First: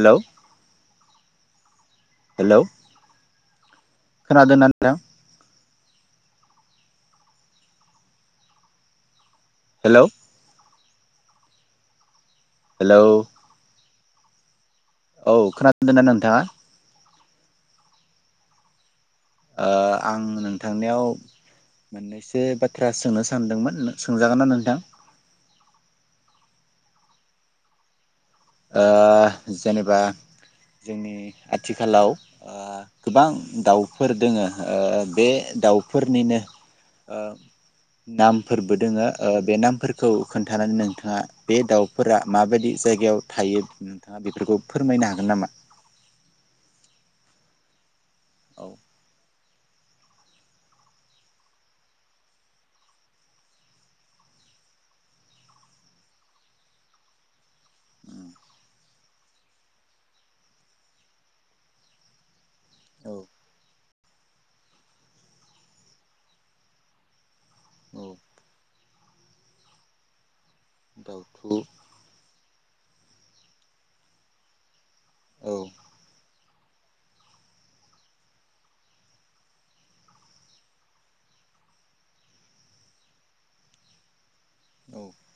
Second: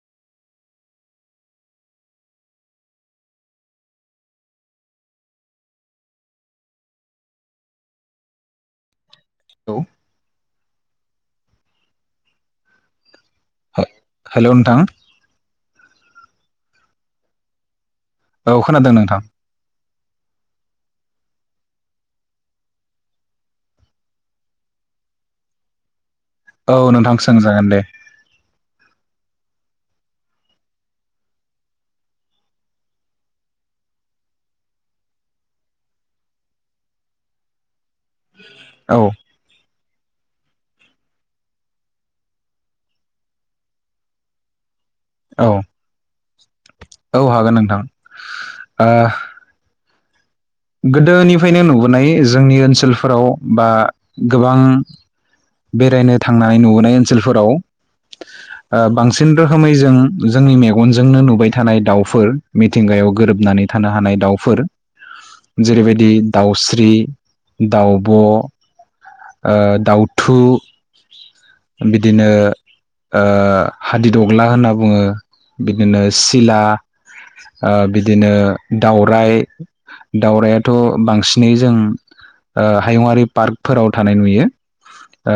हेल। Hello खोनादोंना नोंथां। औ हेल' हेलौ। हेल' नोंथां। औ खोनादोंना नोंथाङा। औ खोनादों नोंथां। ओ आं नोंथांनियाव एसे बाथ्रा सोंनो सानदोंमोन सोंजागोन ना नोंथां। औ नोंथां सोंजागोन दे। ओ जेनेबा जोंनि आथिखालाव गोबां दाउफोर दोङो ओ बे दाउफोरनिनो ओ। नामफोरबो औ दोङो ओ बे नामफोरखौ। खोन्थानानै नोंथाङा बे दाउफोरा माबायदि जायगायाव। थायो नोंथाङा बेफोरखौ। फोरमायनो हागोन औ नामा। औ हागोन नोंथां। औ ओ। गोदोनिफ्रायनो नुबोनाय जोंनि ओनसोलफोराव बा गोबां। बेरायनो थांनानै नुबोनाय ओनसोलफोराव। ओ बांसिन रोखोमै जों जोंनि मेगनजोंनो नुबाय थानाय दाउफोर। मिथिंगायाव गोरोबनानै। थानो हानाय दाउफोर जेरैबायदि दाउस्रि औ दाउब ओ दाउ। थु। थु। बिदिनो ओ हादिदग्ला होनना बुङो औ बिदिनो सिला ओ बिदिनो दावराय दावरायथ बांसिनै जों हायुङारि पार्कफोराव थानाय नुयो। औ ओ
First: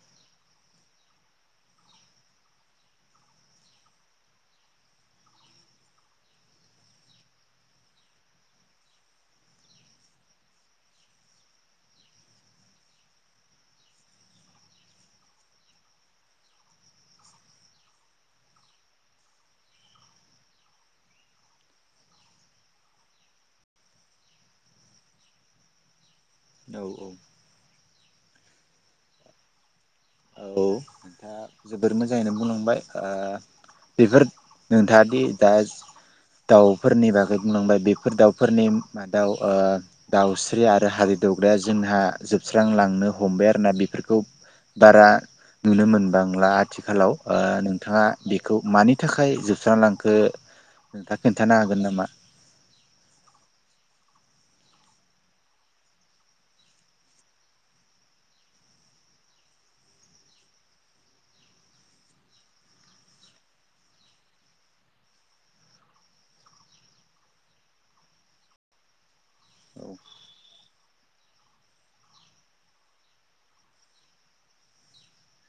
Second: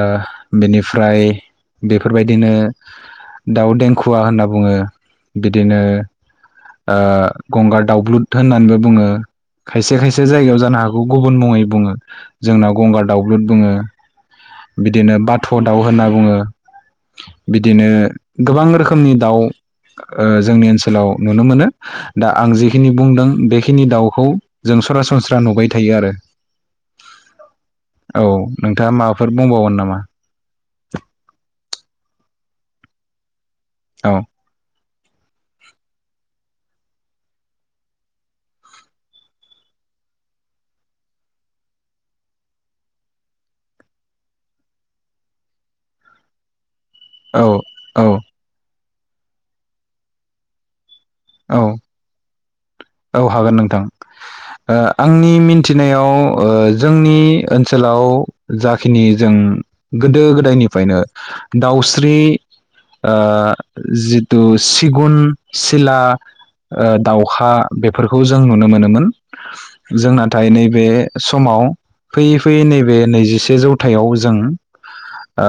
बेनिफ्राय बेफोरबायदिनो दाउ देंखुवा होनना बुङो बिदिनो ओ गंगार दावउब्लुद होननानैबो बुङो खायसे खायसे जायगायाव जानो हागौखौ गुबुन मुङै बुङो जोंनाव गंगार दावउब्लुद बुङो। ओ बिदिनो बाथ दाउ होनना बुङो बिदिनो गोबां रोखोमनि दाउ ओ जोंनि ओनसोलाव नुनो मोनो दा आं जिखिनि बुंदों बेखिनि दाउखौ जों सरासनस्रा नुबाय थायो आरो। औ औ। औ नोंथाङा माबा। फोर बुंबावगोन नामा। औ नोंथाङा जोबोर मोजाङैनो बुंलांबाय ओ। औ बेफोर नोंथाङादि दा। दाउफोरनि बागै बुंलांबाय बेफोर दाउफोरनि मादाव ओ दाउस्रि आरो हारि दावग्राया जोंहा जोबस्रांलांनो हमबाय आरोना बेफोरखौ बारा। नुनो मोनबांला। आथिखालाव ओ औ नोंथाङा औ बेखौ मानि। थाखाय जोबस्रां लांखो। नोंथाङा खोनन्थानो औ हागोन नामा। औ हागोन नोंथां ओ आंनि मिन्थिनायाव ओ जोंनि ओनसोलाव जाखिनि जों गोदो गोदायनिफ्रायनो दाउस्रि ओ जिथु सिगुन सिला दाउखा। बेफोरखौ जों नुनो मोनोमोन औ जों नाथाय नैबे समाव फैयै फैयै नैबे नैजिसे जौथायाव जों ओ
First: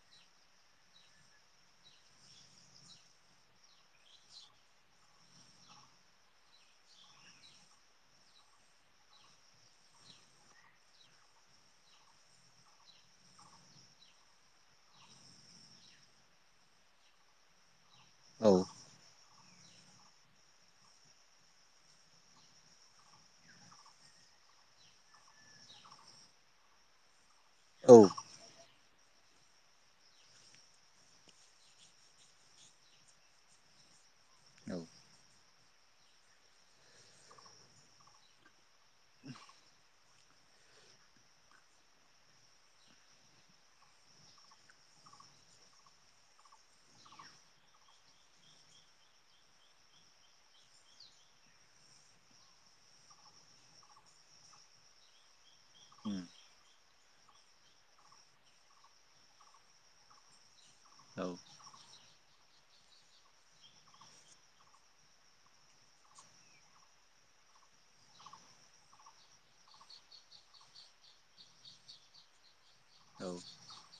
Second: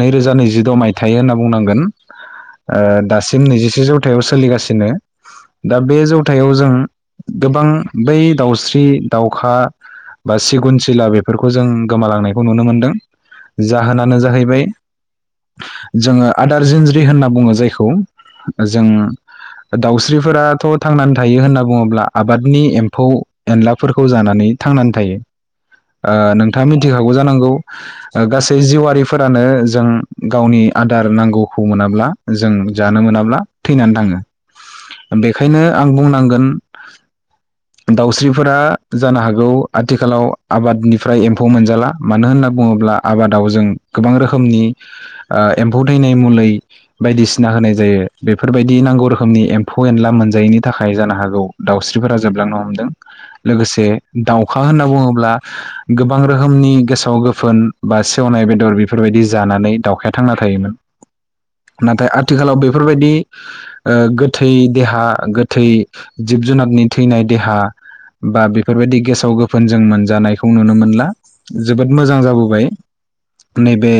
नैरोजा नैजिद मायथाइ होनना बुंनांगोन ओ दासिम नैजिसे जौथायाव सोलिगासिनो दा बे जौथायाव। जों गोबां बै दावस्रि दावखा बा सिगुन सिला बेफोरखौ जों गोमालांनायखौ नुनो मोन्दों जाहोनानो जाहैबाय जोङो आदार जिनज्रि होननानै बुङो जायखौ औ जों दावस्रिफोराथ थांनानै। थायो होन्ना बुङोब्ला आबादनि एम्फौ एनलाफोरखौ जानानै थांनानै थायो नोंथाङा ओ मिथिखागौ जानांगौ औ ओ गासै जिउआ रिफोरानो जों गावनि आदार नांगौखौ मोनाब्ला जों जानो मोनाब्ला थैनानै थाङो औ बेखायनो - आं बुंनांगोन दाउस्रिफोरा जानो हागौ आथिखालाव आबादनिफ्राय एम्फौ मोनजाला मानो होनना बुङोब्ला आबादाव जों गोबां रोखोमनि एम्फौ थैनाय मुलि बायदिसिना होनाय जायो बेफोरबायदि नांगौ रोखोमनि एम्फौ एनला मोनजायैनि थाखाय जानो हागौ दाउस्रिफोरा जोबलांनो हमदों लोगोसे दाउखा होनना बुङोब्ला गोबां रोखोमनि गोसोआव गोफोन बा सेवनाय बेदर बेफोरबायदि जानानै दाउखाया थांना थायोमोन। औ नाथाय आथिखालाव बे फोरबायदि ओ गोथै देहा गो थै जिब जुनारनि थैनाय देहा बा बेफोरबायदि गेसाव गोफोन जों मोनजानायखौ नुनो मोनला जोबोद मोजां जाबोबाय। नै बे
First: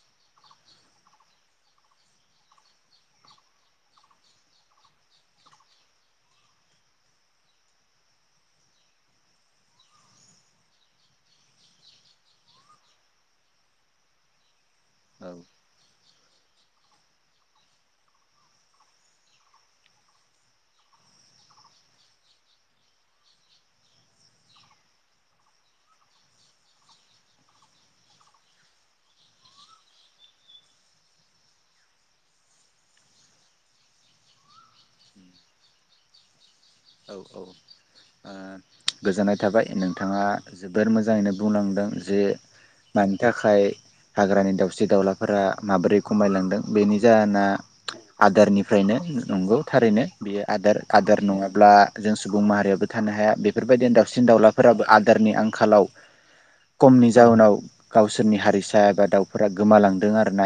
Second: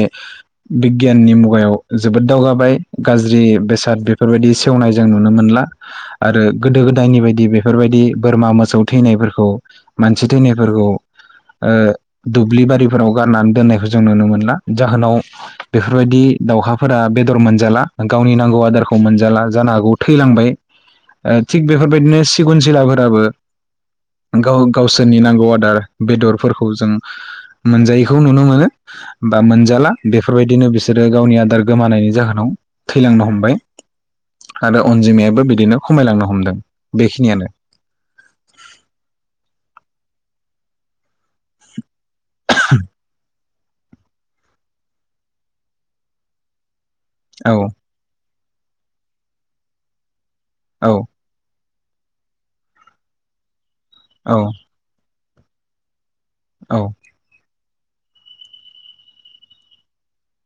बिगियाननि मुगायाव जोबोद दावगाबाय गाज्रि बेसाद बेफोरबायदि सेवनाय जों नुनो मोनला। आरो गोदो गोदायनि बायदि बेफोरबायदि बोरमा मोसौ थैनायफोरखौ मानसि थैनायफोरखौ ओ दुब्लि बारिफोराव गारनानै दोननायखौ जों नुनो मोनला। जाहोनाव बेफोर बायदि दाउखाफोरा बेदर मोनजाला गावनि नांगौ आदारखौ मोनजाला जानो हागौ थैलांबाय। ओ थिग बेफोरबायदिनो सिगुन जिलाफोराबो गाव गावसोरनि नांगौ आदार बेदरफोरखौ जों मोनजायैखौ नुनो मोनो बा मोनजाला बेफोरबायदिनो बिसोरो गावनि आदार गोमानायनि जाहोनाव थैलांनो हमबाय। आरो अनजिमायाबो बिदिनो खमायलांनो हमदों। औ औ बेखिनियानो गोजोननाय थाबाय नों थाङा जोबोर मोजाङैनो बुंलांदों जे मानि थाखाय हाग्रानि दाउ सिन दाउलाफोरा माबोरै खमायलांदों। बेनि जाहोना औ आदारनिफ्रायनो नंगौ थारैनो। बेयो आदार औ आदार नङा ब्ला जों सुबुं माहारियाबो थानो हाया बे फोरबायदिनो दाउसिन औ दावलाफोराबो आ दारनि आंखालाव औ कमनि जाउनाव गावसोरनि हारिसा एबा दाउफोरा गोमालांदों आरो ना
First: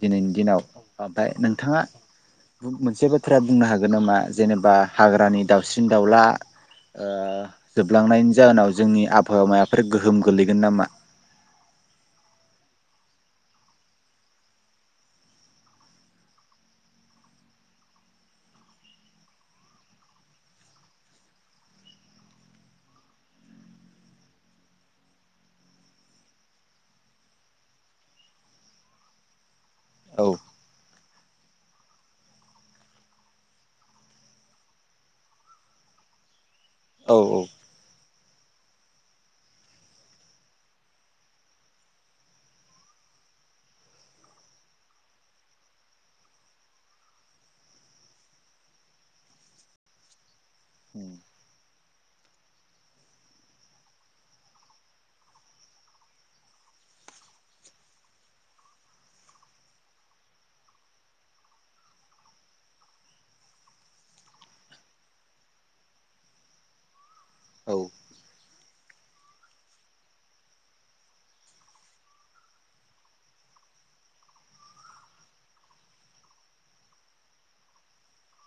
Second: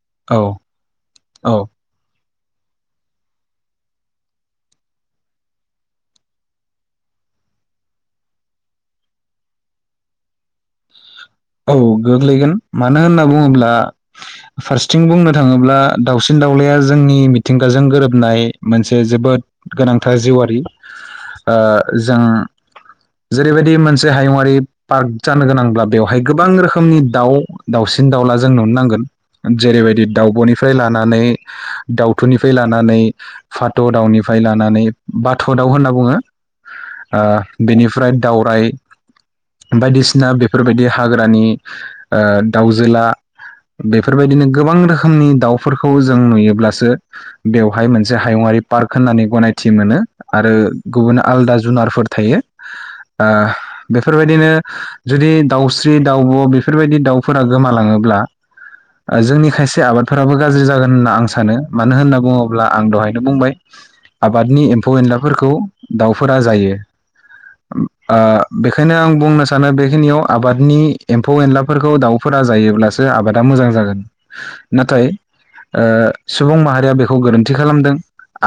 दिनैनि औ दिनाव ओमफाय औ नोंथाङा मोनसे बाथ्राया बुंनो हागोन नामा जेनेबा हाग्रानि दाउस्रिन दाउला ओ जोबलांनायनि जाहोनाव जोंनि आबहावामायाफोर गोहोम गोलैगोन नामा? औ गोग्लैगोन मानो होनना बुङोब्ला फारसेथिं बुंनो थाङोब्ला दावसिन दाउलाया जोंनि मिथिंगाजों गोरोबनाय मोनसे जोबोद गोनांथार जिउआरि ओ जों जेरैबायदि मोनसे हायुङरारि पार्क जानो गोनांब्ला बेव हाय गोबां रोखोमनि दाउ दाउसिन दाउला जों नुनो नांगोन। जेरै बायदि औ दाउबनिफ्राय ला लानानै दाउथुनिफ्राय लानानै भात' दाउनिफ्राय लानानै बाथ दाउ होनना बुङो। औ ओ बेनि फ्राय दावराइ, बायदिसिना बेफोरबायदि हाग्रानि ओ दाउजोला बेफोरबायदिनो गोबां रोखोमनि दाउफोरखौ जों नुयोब्लासो बेवहाय मोनसे हायुङारि पार्क होननानै गनायथि मोनो आरो गुबुन आलदा जुनारफोर थायो ओ बेफोरबायदिनो जुदि दाउ स्रि दाउब बेफोरबायदि दाउफोरा गोमालाङोब्ला ओ जोंनि खायसे आबादफोराबो गाज्रि जागोन होनना आं सानो मानो होनना बुङोब्ला आं दहायनो बुंबाय आबादनि एम्फौ एनलाफोरखौ दाउफोरा जायो। औ ओ बेखायनो आं बुंनो सानो बेखिनियाव आबाद नि एम्फौ एनलाफोरखौ दाउफोरा जायोब्लासो आबादा मोजां जागोन। नाथाय ओ सुबुं माहारिया बेखौ गोरोन्थि खालामदों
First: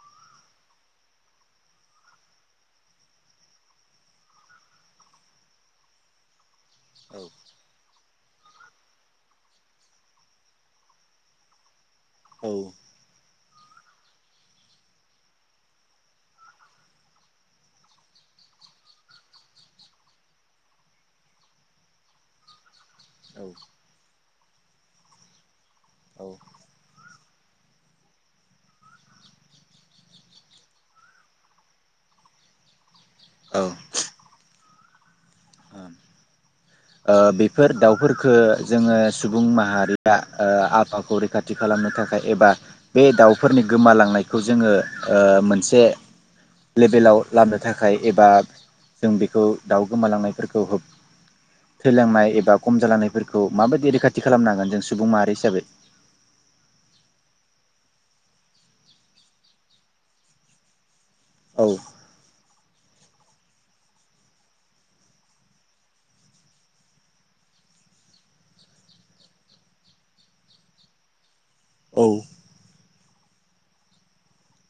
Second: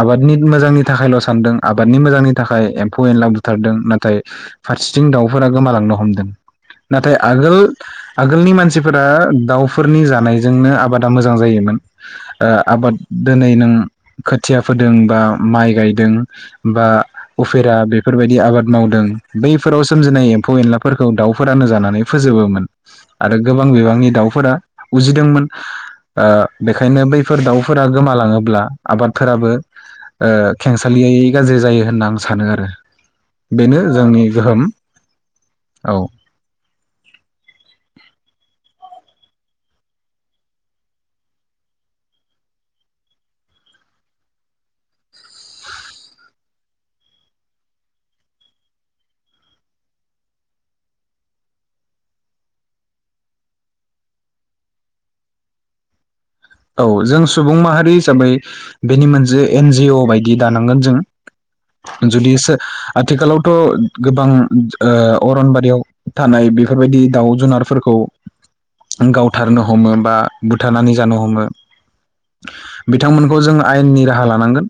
आबादनि मोजांनि थाखायल' सानदों आबादनि मोजांनि थाखाय एम्फौ एनला बुथारदों नाथाय फारसेथिं दाउफोरा गोमालांनो हमदों। नाथाय आगोल आगोलनि मानसिफोरा दाउफोरनि जानायजोंनो आबादा मोजां जायोमोन। ओ आबाद दोनै नों खोथिया फोदों बा माइ गायदों बा उफेरा बेफोरबायदि आबाद मावदों बैफोराव सोमजिनाय एम्फौ एनलाफोरखौ दाउफो फ्रानो जानानै फोजोबोमोन। आरो गोबां बिबांनि दाउ फोरा उजिदोंमोन ओ औ बेखायनो बैफोर दाउफोरा गोमालाङोब्ला आबादफोराबो ओ खेंसालियायै गाज्रि जायो होनना आं सानो आरो। औ बेनो जोंनि गोहोम औ ओ बेफोर दाउफोरखो जोङो सुबुं माहारिया ओ आफावाखौ रैखाथि खालामनो थाखाय एबा बे दाउफोरनि गोमालांनायखौ जोङो ओ मोनसे लेभेलाव लाबोनो थाखाय एबा जों बेखौ दाउ गोमालांनायफोरखौ होब थैलांनाय एबा खम जालांनायफोरखौ माबायदि रैखाथि खालामनांगोन जों सुबुं माहारि हिसाबै? औ जों सुबुं माहारि हिसाबै बेनि मोनसे एन जि अ बायदि दानांगोन जों औ जुलिसो आथिखालावथ' गोबां ओ अरनबारियाव थानाय बेफोरबायदि दाउ जुनारफोरखौ गावथारनो हमो बा बुथारनानै जानो हमो। औ बिथांमोनखौ जों आयेननि राहा लानांगोन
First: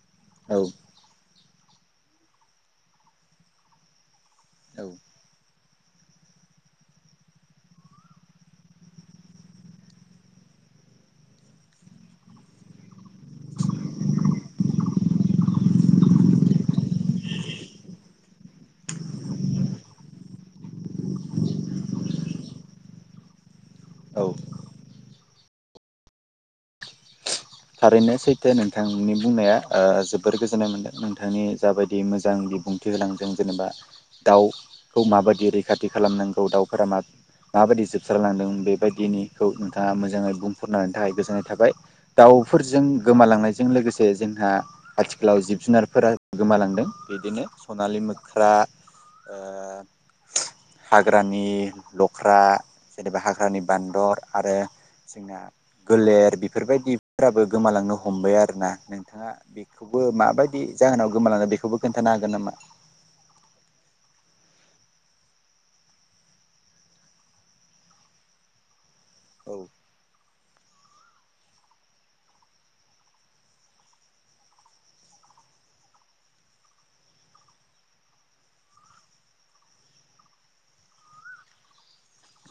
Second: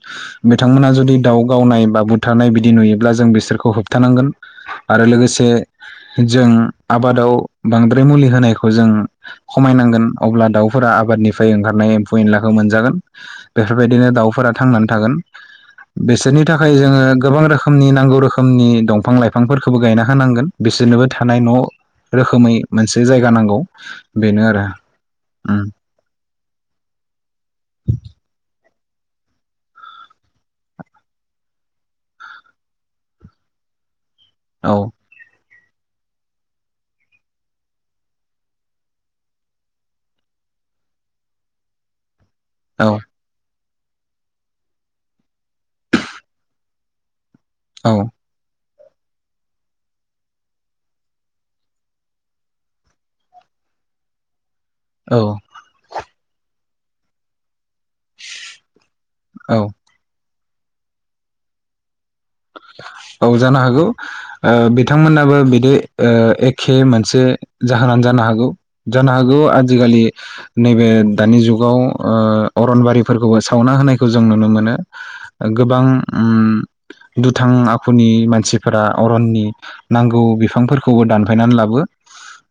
औ बिथांमोना जुदि दाउ गावनाय बा बुथारनाय बिदि नुयोब्ला जों बिसोरखौ होबथानांगोन आरो लोगोसे जों आबादाव बांद्राय मुलि होनायखौ जों खमायनांगोन अब्ला दाउफोरा आबादनि फ्राय ओंखारनाय एम्फौ एनलाखौ मोनजागोन बेफोरबायदिनो दाउफोरा थांनानै थागोन। बिसोरनि थाखाय जोङो गोबां रोखोमनि नांगौ रोखोमनि दंफां लाइफांफोरखौबो गायना होनांगोन बिसोरनोबो थानाय न' रोखोमै मोनसे जायगा नांगौ औ बेनो आरो ओम। थारैनो सैथो नोंथांनि बुंनाया ओ जोबोर गोजोननाय मोनदों नोंथांनि जाबायदि मोजां बिबुंथि होलांदों जेनेबा। दाउ औ खौ माबायदि रैखा खाथि खालामनांगौ दाउफोरा मा माबायदि जोबस्रालांदों बेबायदिनिखौ नोंथाङा मोजाङै बुंफोरना होनाय थाखाय गोजोननाय थाबाय। दाउफोरजों औ गोमालांनाय जों लोगोसे जोंहा आथिखालाव जिब जुनारफोरा गोमालांदों बिदिनो। औ स'नालि मोख्रा ओ हाग्रानि लख्रा जेनेबा हाग्रानि बान्दर आरो औ जोंना गोलेर बिब फोरबायदि फ्राबो गोमालांनो हमबाय आरोना नोंथाङा औ बेखौबो माबायदि दि जाहोनाव गोमालांदों बेखौबो खोनथानो हागोन नामा? औ जानो हागौ ओ बिथांमोनाबो बिदि एखे मोनसे जाहोनानो जानो हागौ। जानो हागौ औ आजिखालि नैबे दानि जुगाव ओ अरनबारिफोरखौबो सावना होनायखौ जों नुनो मोनो। ओ गोबां ओम - दुथां आखुनि मानसिफोरा अरननि नांगौ बिफांफोरखौबो दानफायनानै लाबो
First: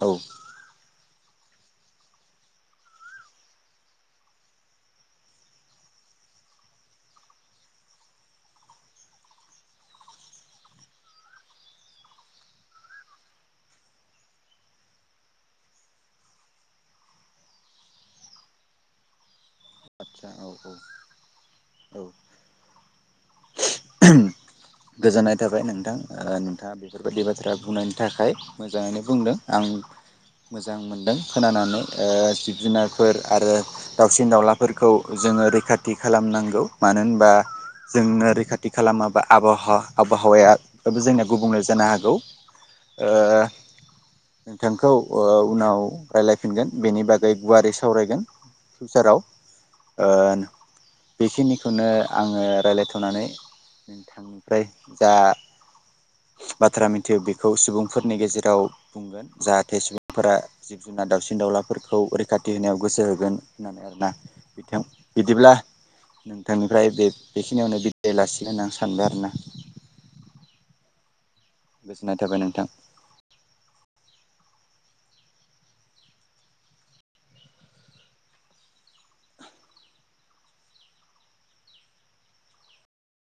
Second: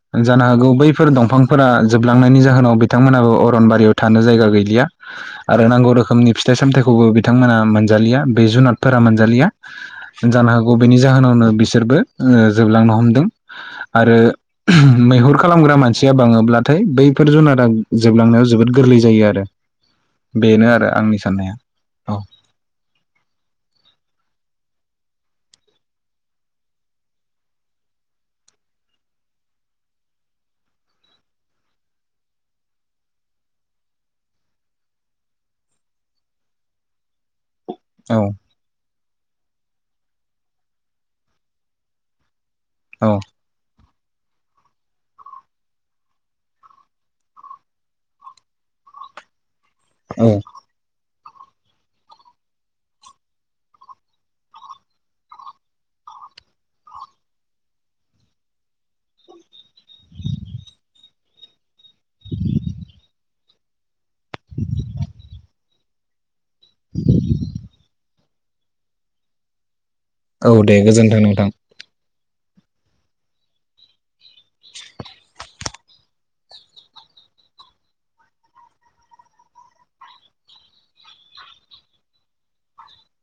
औ [inaudible] जानो हागौ बै बेफोर दंफांफोरा जोबलांनायनि जाहोनाव बिथांमोनाबो अरनबारियाव थानो जायगा गैलिया आरो नांगौ रोखोमनि फिथाइ सामथाइखौबो बिथांमोना मोनजालिया बे जुनादफोरा मोनजालिया जानो हागौ बेनि जाहोनावनो बिसोरबो ओ जोबलांनो हमदों आरो मैहुर खालामग्रा मानसिया बाङोब्लाथाय बैफोर जुनारा जोबलांनायाव जोबोद गोरलै जायो आरो आदसा औ बेनो औ आरो आंनि साननाया औ गोजोननाय थाबाय नोंथां नोंथाङा बेफोरबायदि बाथ्रा बुंनायनि थाखाय मोजाङैनो बुंदों आं मोजां मोनदों खोनानानै ओ जिब जुनारफोर आरो दाउसिन दाउलाफोरखौ जोङो रैखाथि खालामनांगौ मानो होनबा औ जोंनो रैखाथि माबा आबाहावा आबहावायाबो जोंनिया गुबुंले जानो हागौ ओ औ ओ नोंथांखौ उनाव रायलायफिनगोन बेनि बागै गुवारै सावरायगोन फिउचाराव औ ओन बेखिनिखौनो आङो रायलायथनानै नोंथांनिफ्राय जा बाथ्रा मिथियो बेखौ सुबुंफोरनि गेजेराव बुंगोन जाहाथे सुबुंफोरा जिब जुनार दावसिन दाउलाफोरखौ रैखाथि होनायाव गोसो होगोन होननानै आरोना बिथां बिदिब्ला नों बिथांनिफ्राय बे बेखिनियावनो बि लासिग होना सानबाय आरोना औ दे गोजोन्थों नोंथां नाथायबा नोंथां